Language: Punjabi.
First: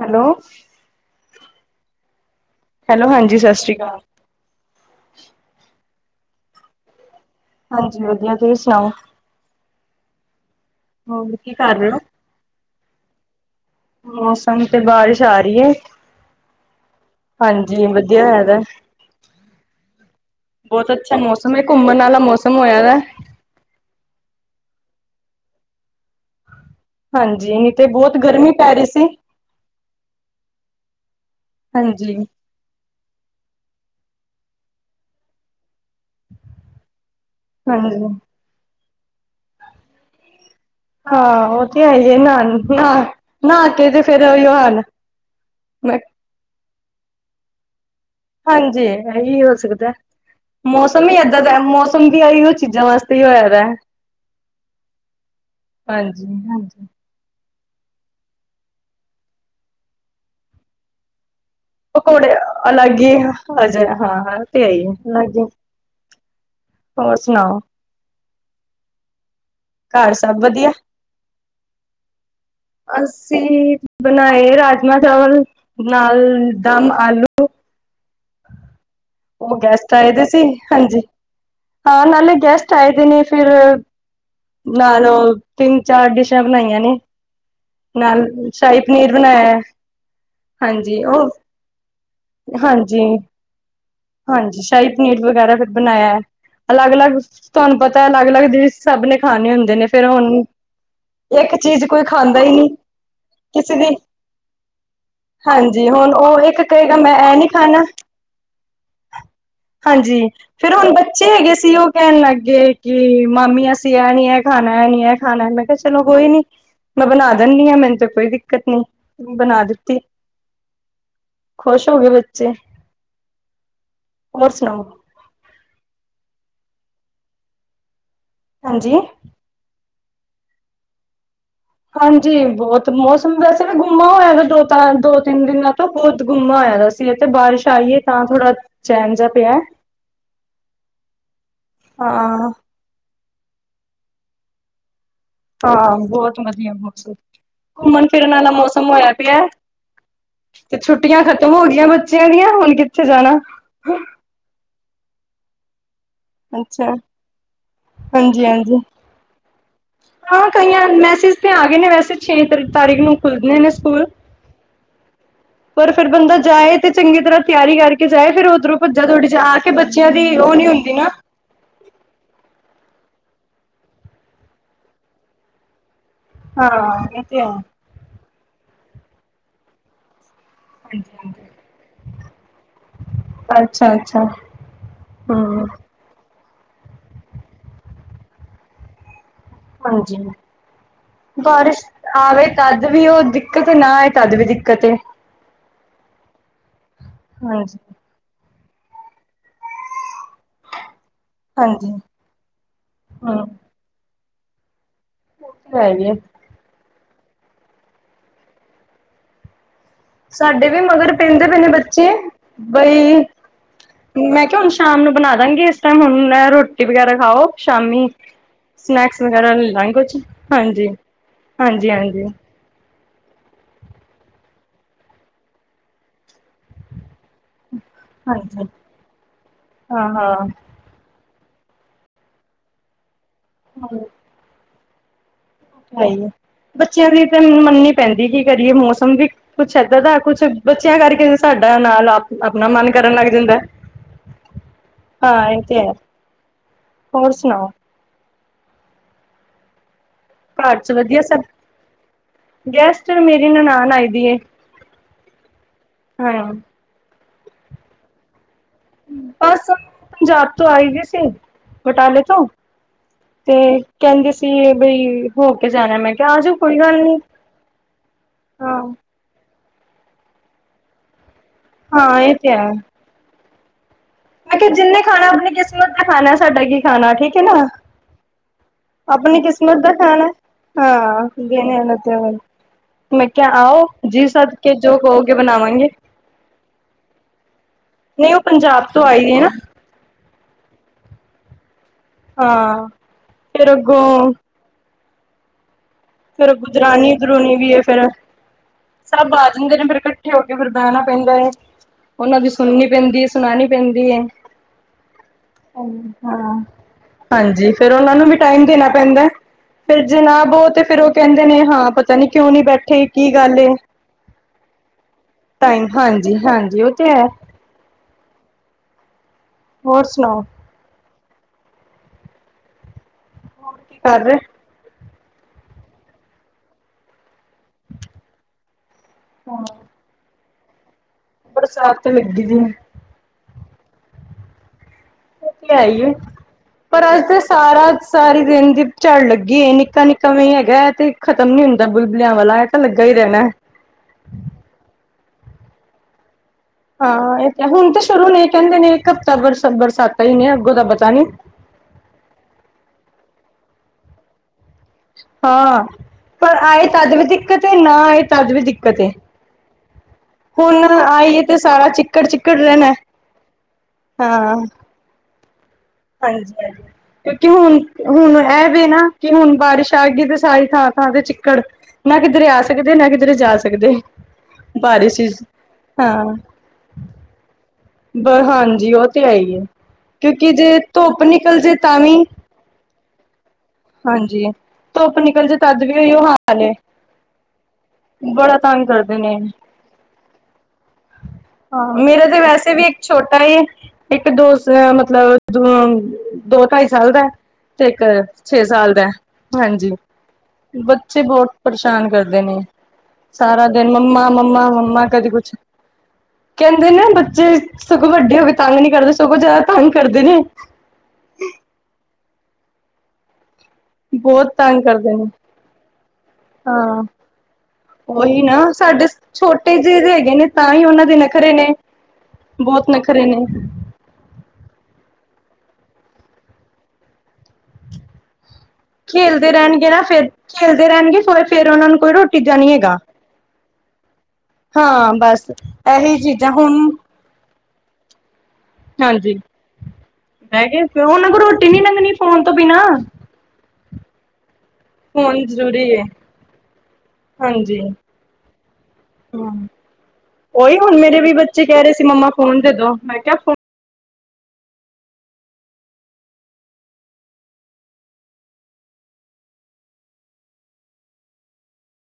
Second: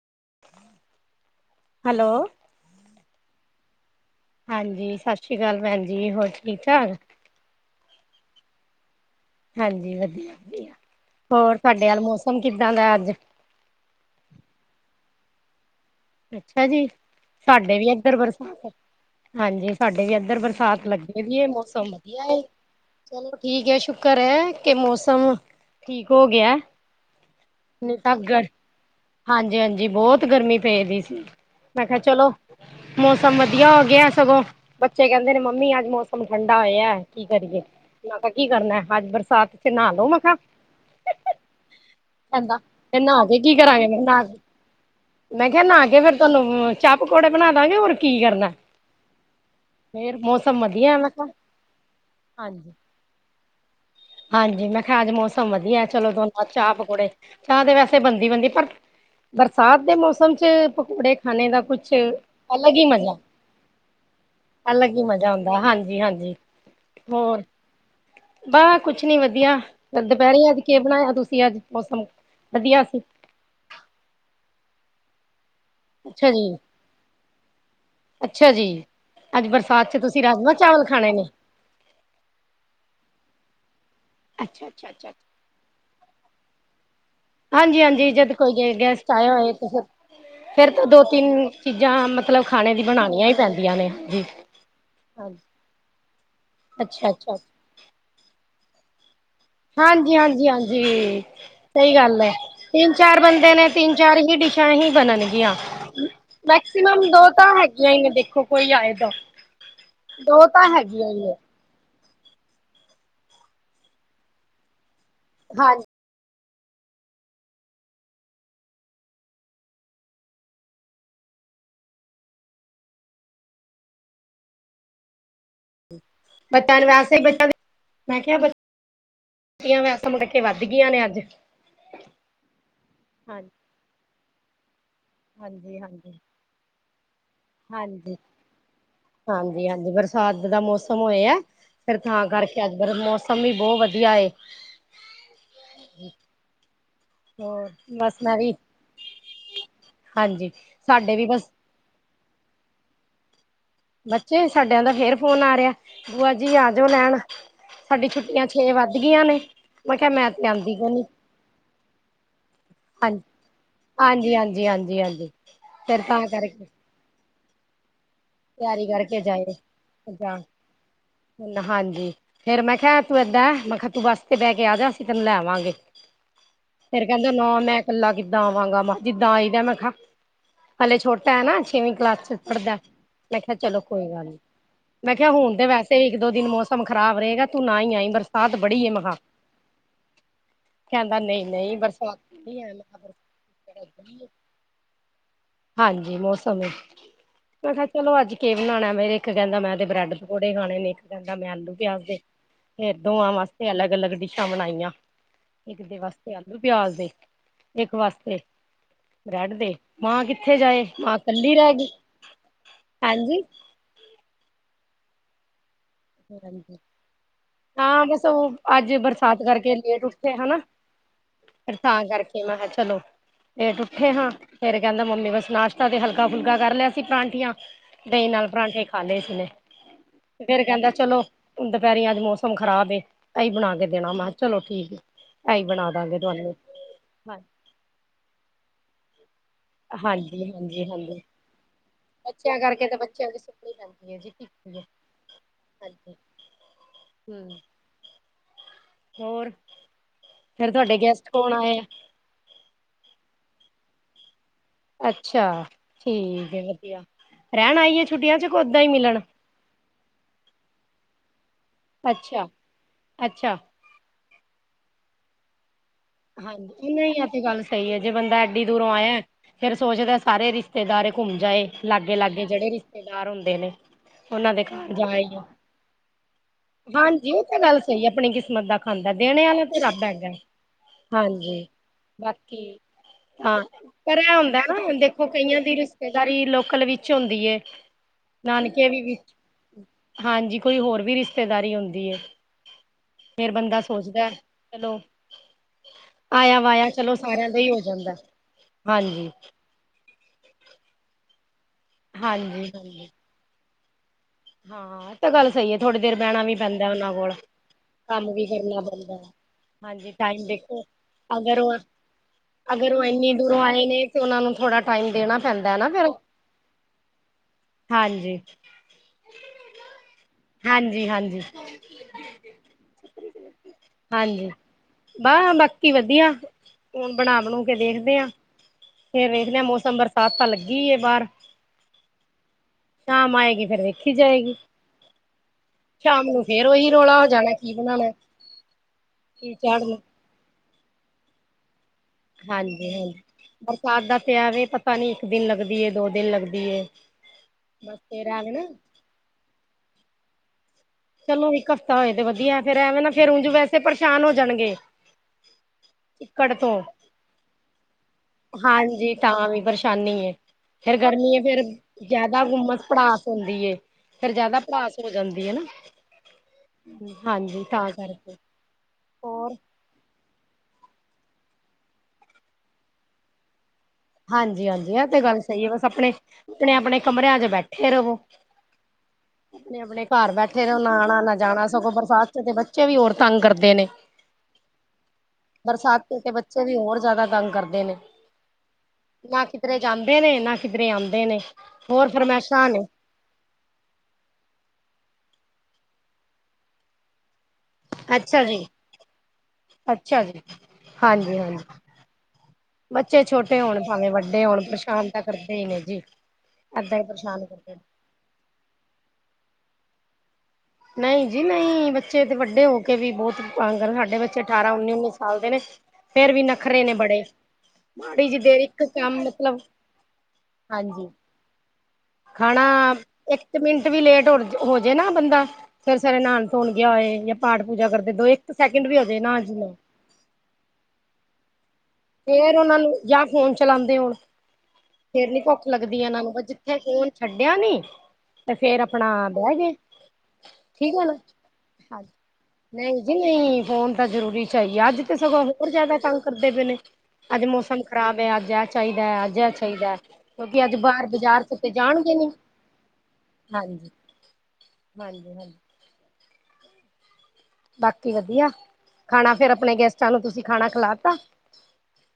ਹੈਲੋ ਹੈਲੋ ਹੈਲੋ ਹਾਂਜੀ ਸਤਿ ਸ਼੍ਰੀ ਅਕਾਲ ਹਾਂਜੀ ਸਤਿ ਸ਼੍ਰੀ ਅਕਾਲ ਭੈਣ ਜੀ ਹੋਰ ਠੀਕ ਠਾਕ ਹਾਂਜੀ ਵਧੀਆ ਤੁਸੀਂ ਸੁਣਾਓ ਹਾਂਜੀ ਵਧੀਆ ਵਧੀਆ। ਕੀ ਹੋਰ ਕਰ ਤਾਡੇ ਰਹੇ ਹੋ ਵਲ ਮੌਸਮ ਕਿੱਦਾਂ ਦਾ ਅੱਜ? ਮੌਸਮ ਤੇ ਬਾਰਿਸ਼ ਆ ਰਹੀ ਐ। ਅੱਛਾ ਜੀ, ਸਾਡੇ ਵੀ ਇੱਧਰ ਵਧੀਆ ਹੋਇਆ ਦਾ ਬਰਸਾਤ ਹਾਂਜੀ, ਸਾਡੇ ਵੀ ਇਧਰ ਬਰਸਾਤ ਬਹੁਤ ਅੱਛਾ ਲੱਗੇ ਵੀ ਐ, ਹੈ ਮੌਸਮ ਘੁੰਮਣ ਵਾਲਾ ਵਧੀਆ ਏ, ਮੌਸਮ ਹੋਇਆ ਦਾ ਚਲੋ ਠੀਕ ਹੈ ਸ਼ੁਕਰ ਹੈ ਕਿ ਮੌਸਮ ਠੀਕ ਹੋ ਗਿਆ [unintelligible] ਹਾਂਜੀ ਤੇ ਨਹੀਂ ਤਾਂ ਬਹੁਤ ਗਰ ਗਰਮੀ ਪੈ ਰਹੀ ਸੀ ਹਾਂਜੀ ਹਾਂਜੀ ਬਹੁਤ ਗਰਮੀ [unintelligible] ਸੀ ਮੈਂ ਕਿਹਾ ਹਾਂਜੀ ਚਲੋ ਮੌਸਮ ਵਧੀਆ ਹੋ ਗਿਆ ਸਗੋਂ ਬੱਚੇ ਕਹਿੰਦੇ ਨੇ ਮੰਮੀ ਅੱਜ ਮੌਸਮ ਮੌਸਮ ਠੰਡਾ ਹੋਇਆ ਕੀ ਕਰੀਏ, ਹਾਂਜੀ ਨਾ ਤਾਂ ਕੀ ਕਰਨਾ ਅੱਜ ਬਰਸਾਤ ਚ ਨਹਾ ਲੋਓ ਮ ਕਿਹਾ ਹਾਂ ਉਹ ਤੇ ਹੈ ਈ ਐ ਨਹਾ ਕਹਿੰਦਾ ਨਹਾ ਤੇ ਕੇ ਕੀ ਨਹਾ ਕਰਾਂਗੇ ਕੇ ਮੈਂ ਤੇ ਫੇਰ ਨਹਾ ੳਹੀਓ ਹਾਲ ਮੈਂ ਕਿਹਾ ਨ ਕੇ ਫੇਰ ਤੁਹਾਨੂੰ ਚਾਹ ਪਕੌੜੇ ਬਣਾ ਦਾਂ ਕੇ ਹੋਰ ਕੀ ਕਰਨਾ ਹਾਂਜੀ, ਇਹੀ ਹੋ ਸਕਦੇ, ਫੇਰ ਵਧੀਆ ਮੌਸਮ ਮੈਂ ਹੀ ਕਿਹਾ ਇਏਦਾਂ ਦਾ ਮੌਸਮ ਵੀ ਆਈ ਉਹ ਹਾਂਜੀ ਚੀਜ਼ਾਂ ਵਾਸਤੇ ਕੀ ਹੋਇਆ ਦੇ ਹਾਂਜੀ, ਮੈਂ ਕਿਹਾ ਅੱਜ ਮੌਸਮ ਵਧੀਆ ਚਲੋ ਹਾਂਜੀ ਤੋਨੂੰ ਅੱਜ ਚਾਹ ਹਾਂਜੀ ਪਕੌੜੇ ਚਾਹ ਤਾਂ ਵੈਸੇ ਬਣਦੀ ਬਣਦੀ, ਪਰ ਬਰਸਾਤ ਦੇ ਮੌਸਮ ਚ ਪਕੌੜੇ ਖਾਣੇ ਦਾ ਕੁਛ ਪਕੌੜੇ ਅਲੱਗ ਹੀ ਅਲੱਗ ਈ ਮਜ਼ਾ ਹਜੇ, ਹਾਂ ਹਾਂ ਤੇ ਹੈ ਈ, ਅਲੱਗ ਮਜ਼ਾ ਅਲਗੇ ਹੀ ਆਉਂਦਾ ਹੋਰ ਸੁਣਾਓ। ਬਾ ਕੁਛ ਨੀ ਵਧੀਆ। ਘਰ ਸਭ ਦੁਪਹਿਰੀ ਅੱਜ ਵਧੀਆ ਕੀ ਬਣਾਇਆ ਤੁਸੀਂ ਅੱਜ, ਮੌਸਮ ਵਧੀਆ ਸੀ। ਅਸੀਂ ਬਣਾਏ, ਰਾਜਮਾਂ ਚਾਵਲ ਨਾਲ ਅੱਛਾ ਜੀ ਦਮ ਆਲੂ। ਅੱਛਾ ਜੀ, ਅੱਜ ਉਹ ਬਰਸਾਤ ਗੈਸਟ ਚ ਆਏ ਤੁਸੀਂ ਦੇ ਸੀ ਰਾਜਮਾਂ ਚਾਵਲ ਹਾਂਜੀ ਖਾਣੇ ਨੇ? ਹਾਂ ਨਾਲੇ, ਗੈਸਟ ਆਏ ਦੇ ਨੇ ਫਿਰ ਅੱਛਾ ਅੱਛਾ ਨਾਲ ਅੱਛਾ ਓ ਤਿੰਨ ਚਾਰ ਡਿਸ਼ਾਂ ਬਣਾਈਆਂ ਨੇ। ਹਾਂਜੀ ਹਾਂਜੀ, ਨਾਲ ਜਦ ਕੋਈ ਗ ਸ਼ਾਹੀ ਗੈਸਟ ਪਨੀਰ ਆਏ ਹੋਏ ਬਣਾਇਆ ਤੇ ਫਿਰ ਫੇਰ ਤਾਂ ਹਾਂਜੀ ਦੋ ਉਹ ਤਿੰਨ ਚੀਜ਼ਾਂ ਮਤਲਬ ਖਾਣੇ ਦੀ ਹਾਂਜੀ ਬਣਾਣੀਆਂ ਈ ਪੈਂਦੀਆਂ ਨੇ। ਜੀ ਹਾਂਜੀ, ਸ਼ਾਈ ਪਨੀਰ ਵਗੈਰਾ ਫਿਰ ਬਣਾਇਆ ਐ, ਅਲੱਗ ਅੱਛਾ ਅਲੱਗ ਅੱਛਾ ਤੁਹਾਨੂੰ ਪਤਾ ਅਲੱਗ ਅਲੱਗ ਡਿਸਸ਼ ਸਭ ਨੇ ਖਾਣੇ ਹੁੰਦੇ ਨੇ ਫਿਰ ਹਾਂਜੀ ਹੁਣ ਹਾਂਜੀ ਹਾਂਜੀ, ਇੱਕ ਚੀਜ਼ ਸਈ ਕੋਈ ਗੱਲ ਐ। ਖਾਂਦਾ ਹੀ ਨਹੀਂ ਤਿੰਨ ਚਾਰ ਬੰਦੇ ਨੇ ਕਿਸੇ ਤਿੰਨ ਦੀ ਚਾਰ ਹੀ ਡਿਸ਼ ਹੀ ਬਣਨਗੀਆਂ। ਹਾਂਜੀ ਹੁਣ ਉਹ ਇੱਕ ਕਹੇਗਾ ਮੈਕਸੀਮਮ ਮੈਂ ਦੋ ਇਹ ਨੀ ਤਾਂ ਖਾਣਾ ਹੈਗੀਆਂ ਈ ਆਂ ਦੇਖੋ ਕੋਈ ਆਏ ਦੋ ਹਾਂਜੀ, ਤਾਂ ਫੇਰ ਹੁਣ ਹੈਗੀਆਂ ਹੀ ਬੱਚੇ ਨੇ ਹੈਗੇ ਸੀ ਉਹ ਕਹਿਣ ਲੱਗੇ ਕਿ ਮਾਮੀ ਅਸੀਂ ਐ ਨੀ ਐ ਖਾਣਾ, ਐ ਨੀ ਐ ਖਾਣਾ, ਮੈਂ ਕਿਹਾ ਹਾਂਜੀ ਚਲੋ ਕੋਈ ਨੀ, ਮੈਂ ਬਣਾ ਦਿੰਨੀ ਆਂ, ਮੈਨੂੰ ਤੇ ਕੋਈ ਦਿੱਕਤ ਨੀ, ਮੈਂ ਬਣਾ ਦਿੱਤੀ। ਖੁਸ਼ ਹੋ ਗਏ ਬੱਚੇ। ਹੋਰ ਸੁਣਾਓ। ਬੱਚਾ ਨੂੰ ਵੈਸੇ ਹੀ ਬੱਚਾ ਦੇ, ਮੈਂ ਕਿਹਾ ਬਾ ਹਾਂਜੀ? [unintelligible] ਵੱਧ ਗਈਆਂ ਨੇ ਅੱਜ। ਹਾਂਜੀ, ਬਹੁਤ। ਮੌਸਮ ਹਾਂਜੀ ਵੈਸੇ ਵੀ ਗੁੰਮਾ ਹੋਇਆ ਦਾ ਦੋ ਤਰਾਂ ਦੋ ਤਿੰਨ ਦਿਨਾਂ ਹਾਂਜੀ ਤੋਂ ਹਾਂਜੀ ਬਹੁਤ ਗੁੰਮਾ ਹੋਇਆ ਦਾ ਵੀ ਸੀ, ਬਾਰਿਸ਼ ਆਈ ਏ ਹਾਂਜੀ ਤਾਂ ਥੋੜਾ ਚੈਨ ਜਿਹਾ ਪਿਆ। ਥੱਦ ਦਾ ਮੌਸਮ ਹੋਇਆ, ਫੇਰ ਥਾਂ ਹਾਂ ਕਰਕੇ ਅੱਜ ਕਲ ਮੌਸਮ ਵੀ ਬੌ ਵਧੀਆ ਏ ਹਾਂ ਬਹੁਤ ਵਧੀਆ ਮੌਸਮ। ਹੋਰ ਘੁੰਮਣ ਬਸ ਫਿਰਨ ਮੈਂ ਵਾਲਾ ਵੀ ਮੌਸਮ ਹੋਇਆ ਪਿਆ ਹਾਂਜੀ ਤੇ ਸਾਡੇ ਛੁੱਟੀਆਂ ਵੀ ਬਸ ਖਤਮ ਹੋ ਗਈਆਂ ਬ ਚਿਆਂ ਦੀਆਂ, ਹੁਣ ਕਿੱਥੇ ਜਾਣਾ? ਬੱਚੇ, ਸਾਡਿਆਂ ਦਾ ਫੇਰ ਫੋਨ ਆ ਰਿਹਾ, ਬੂਆ ਜੀ ਆਜੋ ਅੱਛਾ ਲੈਣ। ਸਾਡੀ ਹਾਂਜੀ ਛੁੱਟੀਆਂ ਛੇ ਹਾਂਜੀ। ਵੱਧ ਗਈਆਂ ਨੇ ਮੈਂ ਕਿਹਾ ਮੈਂ ਤੇ ਹਾਂ, ਆਂਦੀ ਕਈਆਂ ਕੋ ਨੀ ਮੈਸਜ ਤੇ ਆ ਗਏ ਨੇ ਵੈਸੇ ਛੇ ਤਰ ਤਾਰੀਖ ਨੂੰ ਹਾਂਜੀ ਖੁੱਲਣੇ ਨੇ ਸਕੂਲ, ਹਾਂਜੀ ਹਾਂਜੀ ਹਾਂਜੀ ਹਾਂਜੀ ਪਰ ਫਿਰ ਫੇਰ ਤਾਂ ਬੰਦਾ ਕਰਕੇ ਜਾਏ ਤੇ ਚੰਗੀ ਤਰ੍ਹਾਂ ਤਿਆਰੀ ਕਰਕੇ ਜਾਏ, ਫਿਰ ਉੱਧਰੋਂ ਤਿਆਰੀ ਭੱਜਾ ਕਰਕੇ ਦੌੜੀ ਆ ਕੇ ਬੱਚਿਆਂ ਦੀ ਉਹ ਨੀ ਹੁੰਦੀ ਨਾ ਨ ਹਾਂਜੀ। ਫੇਰ ਮੈਂ ਕਿਹਾ ਤੂੰ ਏਦਾਂ ਆ, ਮੈਂ ਕਿਹਾ ਤੂੰ ਬੱਸ ਤੇ ਬਹਿ ਕੇ ਆ ਜਾ, ਅਸੀਂ ਤੈਨੂੰ ਲੈ ਆਂਵਾਂਗੇ। ਫੇਰ ਹਾਂ ਇਹ ਕਹਿੰਦੇ ਤੇ ਹੈ। ਨਾ ਮੈਂ ਇਕੱਲਾ ਕਿੱਦਾਂ ਆਵਾਂਗਾ ਮਾ, ਜਿੱਦਾਂ ਆਈ ਦਾ ਮੈਂ ਖਾ। ਹਲੇ ਹਾਂਜੀ ਛੋਟਾ ਐ ਹਾਂਜੀ, ਨਾ, ਛੇਵੀਂ ਕਲਾਸ ਚ ਪੜ੍ਹਦੈ। ਮੈਂ ਕਿਹਾ ਚਲੋ ਅੱਛਾ ਕੋਈ ਅੱਛਾ ਗੱਲ ਨੀ। ਮੈਂ ਕਿਹਾ ਹੁਣ ਤੇ ਹੂੰ। ਵੈਸ ਤੇ ਇੱਕ-ਦੋ ਦਿਨ ਮੌਸਮ ਖ਼ਰਾਬ ਰਹੇਗਾ, ਤੂੰ ਨਾ ਹੀ ਆਈ। ਬਰਸਾਤ ਬੜੀ ਮ ਹਾਂਜੀ। ਨਹੀਂ ਬਾਰੀਸ਼ ਬਰਸਾਤ ਆਵੇ ਨੀ ਹੈ ਮੈਂ ਤੱਦ ਕਿਹਾ ਵੀ ਉਹ ਦਿੱਕਤ ਏ, ਨਾ ਆਏ ਬਰਸਾਤ ਤਦ ਵੀ ਦਿੱਕਤ ਏ। ਹਾਂਜੀ ਮੌਸਮ ਐ। ਹਾਂਜੀ [unintelligible] ਚਲੋ ਅੱਜ ਕੇ ਬਣਾਉਣਾ ਮੇਰੇ, ਇੱਕ ਕਹਿੰਦਾ ਮੈਂ ਤੇ ਬ੍ਰੈਡ ਪਕੌੜੇ ਖਾਣੇ ਨੇ ਕਹਿੰਦਾ ਮੈਂ ਆਲੂ ਹਾਂਜੀ। ਪਿਆਜ ਦੇ, ਫੇਰ ਦੋਵਾਂ ਹੂੰ ਵਾਸਤੇ ਅਲੱਗ ਅਲੱਗ ਡਿਸ਼ਾਂ ਬਣਾਈਆਂ। ਉਹ ਤੇ ਇੱਕ ਹੈ ਦੇ ਈ ਏ। ਵਾਸਤੇ ਆ ਪਿਆਜ ਦੇ, ਇੱਕ ਵਾਸਤੇ ਬ੍ਰੈਡ ਦੇ, ਮਾਂ ਕਿੱਥੇ ਸਾਡੇ ਵੀ ਜਾਏ ਮਗਰ ਮਾਂ ਪੈਂਦੇ ਕੱਲੀ ਪਏ ਨੇ ਰਹਿ ਗਈ ਬੱਚੇ, ਬਈ ਹਾਂਜੀ। ਮੈਂ ਕਿਹਾ ਹੁਣ ਸ਼ਾਮ ਨੂੰ ਬਣਾ ਦਾਂਗੇ ਤਾਂ ਹੁਣ ਨੈ ਹਾਂਜੀ ਰੋਟੀ ਵਗੈਰਾ ਖਾਓ, ਹਾਂ ਸ਼ਾਮੀ ਬਸ ਉਹ ਅੱਜ ਸਨੈਕਸ ਬਰਸਾਤ ਵਗੈਰਾ ਲੈ ਕਰਕੇ ਲਾਂਗੇ ਲੇਟ ਕੁਛ। ਉੱਠੇ ਹਨਾ ਹਾਂਜੀ। ਹਾਂਜੀ ਤਾਂ ਹਾਂਜੀ ਕਰਕੇ, ਮੈਂ ਹਾ ਚਲੋ। ਲੇਟ ਉੱਠੇ ਹਾਂ, ਫੇਰ ਕਹਿੰਦਾ ਮੰਮੀ ਬਸ ਨਾਸ਼ਤਾ ਵੀ ਹਲਕਾ-ਫੁਲਕਾ ਕਰ ਲਿਆ ਸੀ, ਪਰਾਂਠੀਆਂ ਦਹੀਂ ਨਾਲ ਹਾਂਜੀ ਪਰਾਂਠੇ ਖਾਲੇ ਈਸਨੇ, ਹਾਂ ਹਾਂ ਫੇਰ ਕਹਿੰਦਾ ਚਲੋ, ਦੁਪਹਿਰੀ ਅੱਜ ਮੌਸਮ ਖ਼ਰਾਬ ਏ, ਇਹੀ ਬਣਾਕੇ ਦੇਣਾ। ਮੈਂ ਚਲੋ ਠੀਕ ਏ। ਐ ਹੀ ਬਣਾਦਾਂਗੇ ਸਹੀ ਤੁਹਾਨੂੰ। ਬੱਚਿਆਂ ਦੀ ਹਾਂ ਤਾਂ ਮੰਨਣੀ ਪੈਂਦੀ ਕੀ ਕਰੀਏ, ਮੌਸਮ ਵੀ ਕੁੱਛ ਇੱਦਾਂ ਦਾ, ਕੁਛ ਹਾਂਜੀ ਹਾਂਜੀ ਬੱਚਿਆ ਹਾਂਜੀ ਕਰਕੇ ਸਾਡਾ ਨਾਲ ਆਪ ਬੱਚਿਆਂ ਆਪਣਾ ਕਰਕੇ ਮਨ ਤਾਂ ਕਰਨ ਲੱਗ ਬੱਚਿਆਂ ਦੀ ਜਾਂਦਾ ਸੁਨਣੀ ਜਾਂਦੀ ਹੈ ਜੀ, ਕੀ ਕਰੀਏ। ਹਾਂ, ਇਹ ਤੇ ਹੈ। ਹੋਰ ਹੂੰ ਸੁਣਾਓ? ਹੋਰ? ਫੇਰ ਘਰ'ਚ ਤੁਹਾਡੇ ਵਧੀਆ ਗੈਸਟ ਸਭ? ਕੌਣ ਆਏ ਆ ਗੈਸਟ ਮੇਰੀ ਨਨਾਣ ਆਈ ਦੀ ਏ ਅੱਛਾ ਹਾਂ ਠੀਕ ਏ, ਵਧੀਆ। ਰਹਿਣ ਆਈ ਹੈ ਛੁੱਟੀਆ'ਚ, ਕ ਓਹਦਾਂ ਈ ਮਿਲਣ? ਬੱਸ ਪੰਜਾਬ ਤੋਂ ਆਈ ਗਈ ਸੀ, ਬਟਾਲੇ ਤੋਂ, ਅੱਛਾ ਅੱਛਾ ਤੇ ਕਹਿੰਦੀ ਸੀ ਬਈ, ਹੋਕੇ ਜਾਣਾ ਮੈਂ'' ਕਿਹਾ ਆਜੋ ਕੋਈ ਹਾਂਜੀ, ਗੱਲ ਨੀ ਨਹੀਂ ਐ, ਤੇੇ ਗੱਲ ਸਹੀ ਹੈ। ਜੇ ਬੰਦਾ ਐਡੀ ਹਾਂ ਦੂਰੋਂ ਆਇਆ ਫਿਰ ਸੋਚਦਾ ਸਾਰੇ ਰਿਸ਼ਤੇਦਾਰ ਘੁੰਮ ਜਾਏ, ਹਾਂ ਇਹ ਲਾੱਗੇ-ਲਾੱਗੇ ਤੇ ਜਿਹੜੇ ਹੈ ਰਿਸ਼ਤੇਦਾਰ ਹੁੰਦੇ ਨੇ। ਉਹਨਾਂ ਮੈਂ ਦੇ ਕਿਹਾ, ਘਰ ਜਿੰਨੇ ਜਾ ਆਈ ਖਾਣਾ ਆਪਣੀ ਕਿਸਮਤ ਦਾ ਖਾਣਾ ਸਾਡਾ ਕੀ ਖਾਣਾ, ਹਾਂਜੀ ਠੀਕ ਹੈ ਉਹ ਤਾਂ ਨਾ। ਗੱਲ ਸਹੀ ਆਪਣੀ ਕਿਸਮਤ ਦਾ ਖਾਂਦਾ ਆਪਣੀ ਦੇਣੇ ਵਾਲਾ ਤੇ ਕਿਸਮਤ ਦਾ ਰੱਬ ਖਾਣਾ, ਹੈਗਾ ਹਾਂ। ਹਾਂਜੀ ਦੇਣੇ ਬਾਕੀ ਮੈਂ ਕਿਹਾ, ਹਾਂ ਆਓ ਪਰ ਜੀ ਸੱਦਕੇ, ਜੋ ਕਹੋਗੇ ਬਣਾਵਾਂਗੇ। ਦਾਰੀ ਲੋਕਲ ਵਿੱਚ ਹੁੰਦੀ ਏ। ਨਹੀਂ ਉਹ ਨਾਨਕੇ 'ਪੰਜਾਬ' ਵੀ ਤੋਂ ਆਈ ਵਿੱਚ ਏ, ਨਾ। ਹਾਂਜੀ, ਕੋਈ ਹੋਰ ਵੀ ਰਿਸ਼ਤੇਦਾਰੀ ਆਉਂਦੀ ਏ। ਹਾਂ, ਫਿਰ ਅੱਗੋਂ ਹੈਲੋ। ਫੇਰ ਗੁਜਰਾਨੀ ਸਾਰਿਆਂ ਦਰੂਨੀ ਦਾ ਹੀ ਹੋ ਵੀ ਫੇਰ, ਜਾਂਦਾ। ਸਭ ਹਾਂਜੀ, ਬਾ ਆਂਦੇ ਨੇ ਫਿਰ ਇਕੱਠੇ ਹੋਕੇ, ਫਿਰ ਬਹਿਣਾ ਪੈਂਦਾ ਹੈ, ਉਹਨਾ ਦੀ ਹਾਂਜੀ, ਸੁਣਨੀ ਹਾਂਜੀ। ਪੇਂਦੀ ਏ ਸੁਣਾਉਣੀ ਪੇਦੀ ਏ। ਹਾਂ, ਇਹ ਤਾਂ ਗੱਲ ਸਹੀ ਹੈ ਥੋੜ੍ਹੀ ਦੇਰ ਬਹਿਣਾ ਵੀ ਹਾਂ। ਪੈਂਦਾ ਉਹਨਾਂ ਕੋਲ ਹਾਂਜੀ, ਫਿਰ ਉਹਨਾ ਨੂੰ ਵੀ ਟਾਈਮ ਦੇਣਾ ਪੈਂਦਾ। ਫਿਰ ਹਾਂਜੀ, ਜੇ ਨਾ ਟਾਈਮ ਬਓ ਦੇਖੋ ਤੇ ਫਿਰ ਅਗਰ ਉਹ, ਅਗਰ ਉਹ ਇੰਨੀ ਕੀ ਗੱਲ ਦੂਰੋਂ ਏ। ਆਏ ਨੇ, ਤੇ ਉਹਨਾਂ ਨੂੰ ਥੋੜਾ ਟਾਈਮ ਦੇਣਾ ਪੈਂਦਾ ਟਾਈਮ, ਨਾ ਫੇਰ ਹਾਂਜੀ-ਹਾਂਜੀ, ਉਹ ਤੇ ਹੈ। ਹਾਂਜੀ। ਹੋਰ ਸੁਣਾਓ? ਹਾਂਜੀ, ਹਾਂਜੀ, ਹੋਰ ਕੀ ਕਰ ਰਹੇ। ਹਾਂਜੀ ਬਾ, ਬਾਕੀ ਵਧੀਆ, ਹੁਣ ਬਣਾ-ਬੁਣੂਕੇ ਦੇਖਦੇ ਆਂ। ਫਿਰ ਵਖਲਿਆ ਮੌਸਮ ਬਰਸਾਤ ਤਾਂ ਲੱਗੀ ਏ ਬਾਹਰ। ਬਰਸਾਤ ਤੇ ਲੱਗੀ ਦੀ ਏ। ਸ਼ਾਮ ਆਏਗੀ ਫੇਿਰ ਦੇਖੀ ਜਾਏਗੀ ਆਈਏ। ਸ਼ਾਮ ਨੂੰ ਫੇਰ ਉਹੀ ਪਰ ਰੌਲਾ ਅੱਜ ਹੋ ਤਾਂ ਜਾਣਾ ਕੀ ਸਾਰਾ ਬਣਾਣਾ ਸਾਰੇ ਦਿਨ ਦੀ ਝੜ ਕੀ ਲੱਗੀ ਚਾੜਨਾ। ਨਿੱਕਾ-ਨਿੱਕਾ ਕਵੇਂ ਹੈਗਾ ਤੇ ਖਤਮ ਨੀ ਹੁੰਦਾ। ਬੁਲਬੁਲਿਆਂ ਵਾਲਾ ਐ ਤਾਂ ਲੱਗਾ ਈ ਰਹਿਣਾ। ਵਰਦਾ ਪਿਆ ਪਤਾ ਨੀ ਇੱਕ ਦਿਨ ਲੱਗਦੀ ਏ, ਦੋ ਦਿਨ ਲੱਗਦੀ ਏ। ਹਾਂ, ਇਹ ਹੁਣ ਬਸ ਤੇ ਫੇਰ ਸ਼ੁਰੂ ਨੇ, ਐਵੇ ਨਾ ਕਹਿੰਦੇ ਨੇ ਇੱਕ ਹਫ਼ਤਾ ਬਰਸ, ਬਰਸਾਤਾ ਹੀ ਨੇ ਅੱਗੋਂ ਦਾ ਪਤਾ ਨੀ। ਚਲੋ, ਇੱਕ ਹਫ਼ਤਾ ਹੋਏ ਤੇ ਵਧੀਆ, ਫੇਰ ਐਵੇਂ ਨਾ ਫੇਰ ਉਂਝ ਵੈਸੇ ਪਰੇਸ਼ਾਨ ਹੋ ਜਾਣਗੇ। ਹਾਂ। ਚਿੱਕੜ ਪਰ ਤੋਂ ਆਏ, ਤੱਦ ਵੀ ਦਿੱਕਤ ਏ, ਨਾ ਆਏ ਤੱਦ ਵੀ ਦਿੱਕਤ ਏ। ਹਾਂਜੀ ਤਾਂ ਵੀ ਪਰੇਸ਼ਾਨੀ ਏ। ਹੁਣ ਫੇਰ ਗਰਮੀ ਏ, ਆਈਏ ਤੇ ਫੇਰ ਸਾਰਾ ਜਿਆਦਾ ਚਿੱਕੜ-ਚਿੱਕੜ ਹੁੰਮਸ, ਰਹਿਣਾ ਭੜਾਸ ਹੁੰਦੀਏ, ਫੇਰ ਜਿਆਦਾ ਭੜਾਸ ਹੋ ਜਾਂਦੀ ਹੈ ਨਾ। ਹਾਂਜੀ, ਹਾਂਜੀ ਕਿਉਂਕਿ ਹਾਂਜੀ ਹੁਨ, ਤਾਂ ਕਰਕੇ ਹੁਨ ਐ, ਵੇ ਨਾ ਕੀ ਹੋਰ ਹੁਣ ਬਾਰਿਸ਼ ਆ ਗਈ, ਤੇ ਸਾਰੀ ਥਾਂ-ਥਾਂ ਤੇ ਚਿੱਕੜ ਨਾ ਕਿਧਰੇ ਆ ਸਕਦੇ, ਨਾ ਕਿਧਰੇ ਜਾ ਸਕਦੇ। ਹਾਂਜੀ, ਹਾਂਜੀ ਐ ਤੇ ਬਾਰਿਸ਼ ਗੱਲ ਇਚ ਸਹੀ ਹੈ ਬਸ ਆਪਣੇ, ਹਾਂ ਆਪਣੇ- ਆਪਣੇ ਕਮਰਿਆਂ'ਚ ਬੈ ਬੈਠੇ ਰਵੋ। ਬ ਹਾਂਜੀ ਉਹ ਤੇ ਹੈ ਈ ਏ। ਆਪਣੇ, ਆਪਣੇ ਘਰ ਕਿਉਂਕਿ ਬੈਠੇ ਰਹਿਵੋ ਜੇ ਨਾ ਆਉਣਾ ਧੁੱਪ ਨਾ ਨਿਕਲ ਜਾਣਾ ਜੇ ਸਗੋਂ ਤਾਂ ਵੀ ਬਰਸਾਤ ਚ ਬ ਬੱਚੇ ਵੀ ਹੋਰ ਤੰਗ ਕਰਦੇ ਨੇ। ਹਾਂਜੀ ਧੁੱਪ ਨਿਕਲ ਜਾ ਬਰਸਾਤੇ ਤੇ ਬੱਚੇ ਵੀ ਹੋਰ ਜ਼ਿਆਦਾ ਤੰਗ ਕਰਦੇ ਨੇ। ਬੜਾ ਤੰਗ ਕਰਦਾ ਨਾ ਕਿਧਰੇ ਜਾਂਦੇ ਨੇ, ਨਾ ਕਿਧਰੇ ਆਉਂਦੇ ਨੇ ਹੋਰ ਮੇਰਾ ਤੇ ਫਰਮਾਸ਼ਾਹ ਵੈਸੇ ਵੀ ਨੇ। ਛੋਟਾ ਇੱਕ ਦੋ ਮਤਲਬ ਦ ਦੋ ਢਾਈ ਸਾਲ ਦਾ। ਤੇ ਇੱਕ ਅੱਛਾ ਛੇ ਜੀ। ਸਾਲ ਦਾ ਹਾਂਜੀ। [unintelligible] ਬੱਚੇ ਹਾਂਜੀ ਬਹੁਤ ਹਾਂਜੀ ਪਰੇਸ਼ਾਨ ਕਰਦੇ ਨੇ। ਬੱਚੇ ਛੋਟੇ ਸਾਰਾ ਹੋਣ ਦਿਨ ਭਾਵੇਂ ਮੰਮਾ, ਵੱਡੇ ਹੋਣ ਮੰਮਾ, ਮੰਮਾ ਪਰੇਸ਼ਾਨ ਤਾਂ ਕਦੀ ਕੁਛ ਕਰਦੇ ਹੀ ਨੇ ਜੀ ਕਹਿੰਦੇ ਏਦਾਂ ਨੇ ਹੀ ਬੱਚੇ ਪਰੇਸ਼ਾਨ ਕਰਦੇ ਨੇ। ਸਗੋਂ ਵੱਡੇ ਹੋਵੇ ਤੰਗ ਨੀ ਕਰਦੇ ਸਗੋਂ ਜ਼ਿਆਦਾ ਤੰਗ ਕਰਦੇ ਨੇ। ਨਹੀਂ ਜੀ ਨਹੀਂ ਬੱਚੇ ਤੇ ਵੱਡੇ ਹੋ ਕੇ ਵੀ ਬਹੁਤ ਪਾਂਗ ਸਾਡੇ ਬੱਚੇ ਬਹੁਤ ਅਠਾਰਾਂ, ਤੰਗ ਉੱਨੀ, ਉੱਨੀ ਕਰਦੇ ਸਾਲ ਦੇ ਨੇ ਫੇਰ ਵੀ ਨਖਰੇ ਨੇ ਹਾਂ ਬੜੇ ਮਾੜੀ ਜੀ ਉਹੀ ਨਾ ਦੇਰ ਇੱਕ ਸਾਡੇ ਕੰਮ ਮਤਲਬ ਛੋਟੇ ਜਿਹੇ ਹੈਗੇ ਨੇ ਤਾਂ ਹੀ ਉਹਨਾਂ ਹਾਂਜੀ ਦੇ ਨਖਰੇ ਨੇ। ਖਾਣਾ ਬਹੁਤ ਨਖਰੇ ਇੱਕ ਨੇ। ਮਿੰਟ ਵੀ ਲੇਟ ਹੋ, ਹੋ ਜਾ ਨਾ ਬੰਦਾ। ਫਿਰ ਸਵੇਰੇ ਨਹਾਨ ਧੋਣ ਗਿਆ ਹੋਏ ਜਾਂ ਪਾਠ ਪੂਜਾ ਕਰਦੇ ਦੋ ਇੱਕ ਤੇ ਸਕਿੰਡ ਵੀ ਜਾਏ ਨਾ ਖੇਲਦੇ ਜੀ ਰਹਿਣਗੇ ਨਾ ਫੇਰ ਖੇਲਦੇ, ਰਹਿਣਗੇ ਫੇਰ ਉਹਨਾਂ ਨੂੰ ਕੋਈ ਰੋਟੀ ਦਾ ਫੇਰ ਨੀ ਉਹਨਾਂ ਨੂੰ ਹੈਗਾ ਜਾਂ ਫੋਨ ਚਲਾਉਂਦੇ ਹੋਣ। ਹਾਂ ਫੇਰ ਨੀ ਬਸ ਭੁੱਖ ਲੱਗਦੀ ਇਹੀ ਇਹਨਾਂ ਨੂੰ ਚੀਜ਼ਾਂ ਜਿੱਥੇ ਹੁਣ ਫੋਨ ਛੱਡਿਆ ਨੀ ਤੇ ਫੇਰ ਆਪਣਾ ਹਾਂਜੀ ਬਹਿ ਗਏ ਮਹਿ ਕੇਆ ਠੀਕ ਹੈ ਫ ਨਾ ਉਹਨਾਂ ਕੋਲ ਰੋਟੀ ਨੀ ਲੰਗਣੀ ਫੋਨ ਤੋਂ ਬਿਨਾਂ ਨਹੀਂ ਜੀ ਨਹੀਂ ਫੋਨ ਤਾਂ ਜ਼ਰੂਰੀ ਚਾਹੀਏ। ਅੱਜ ਤੇ ਸਗੋਂ ਫੋਨ ਹੋਰ ਜ਼ਰੂਰੀ ਜ਼ਿਆਦਾ ਹੈ ਤੰਗ ਕਰਦੇ ਪਏ ਨੇ। ਅੱਜ ਹਾਂਜੀ ਮੌਸਮ ਖਰਾਬ ਐ। ਅੱਜ ਇਹ ਚਾਹੀਦਾ। ਅੱਜ ਇਹ ਹਮ ਚਾਹੀਦਾ। ਕਿਉਂਕਿ ਅੱਜ ਉਹੀ ਹੁਣ ਬਾਹਰ ਮੇਰੇ ਵੀ ਬਾਜ਼ਾਰ ਚ ਬੱਚੇ ਉੱਤੇ ਕਹਿ ਜਾ ਸੀ ਮੰਮਾ ਫੋਨ ਦੇਦੋ ਮੈਂ ਕਿਹਾ ਫ ਹਾਂਜੀ, ਹਾਂਜੀ, ਹਾਂਜੀ ਬਾਕੀ ਵਧੀਆ ਖਾਣਾ ਫੇਰ ਆਪਣੇ ਗੈਸਟਾਂ ਨੂੰ, ਤੁਸੀਂ ਖਾਣਾ ਖਲਾ ਤਾ?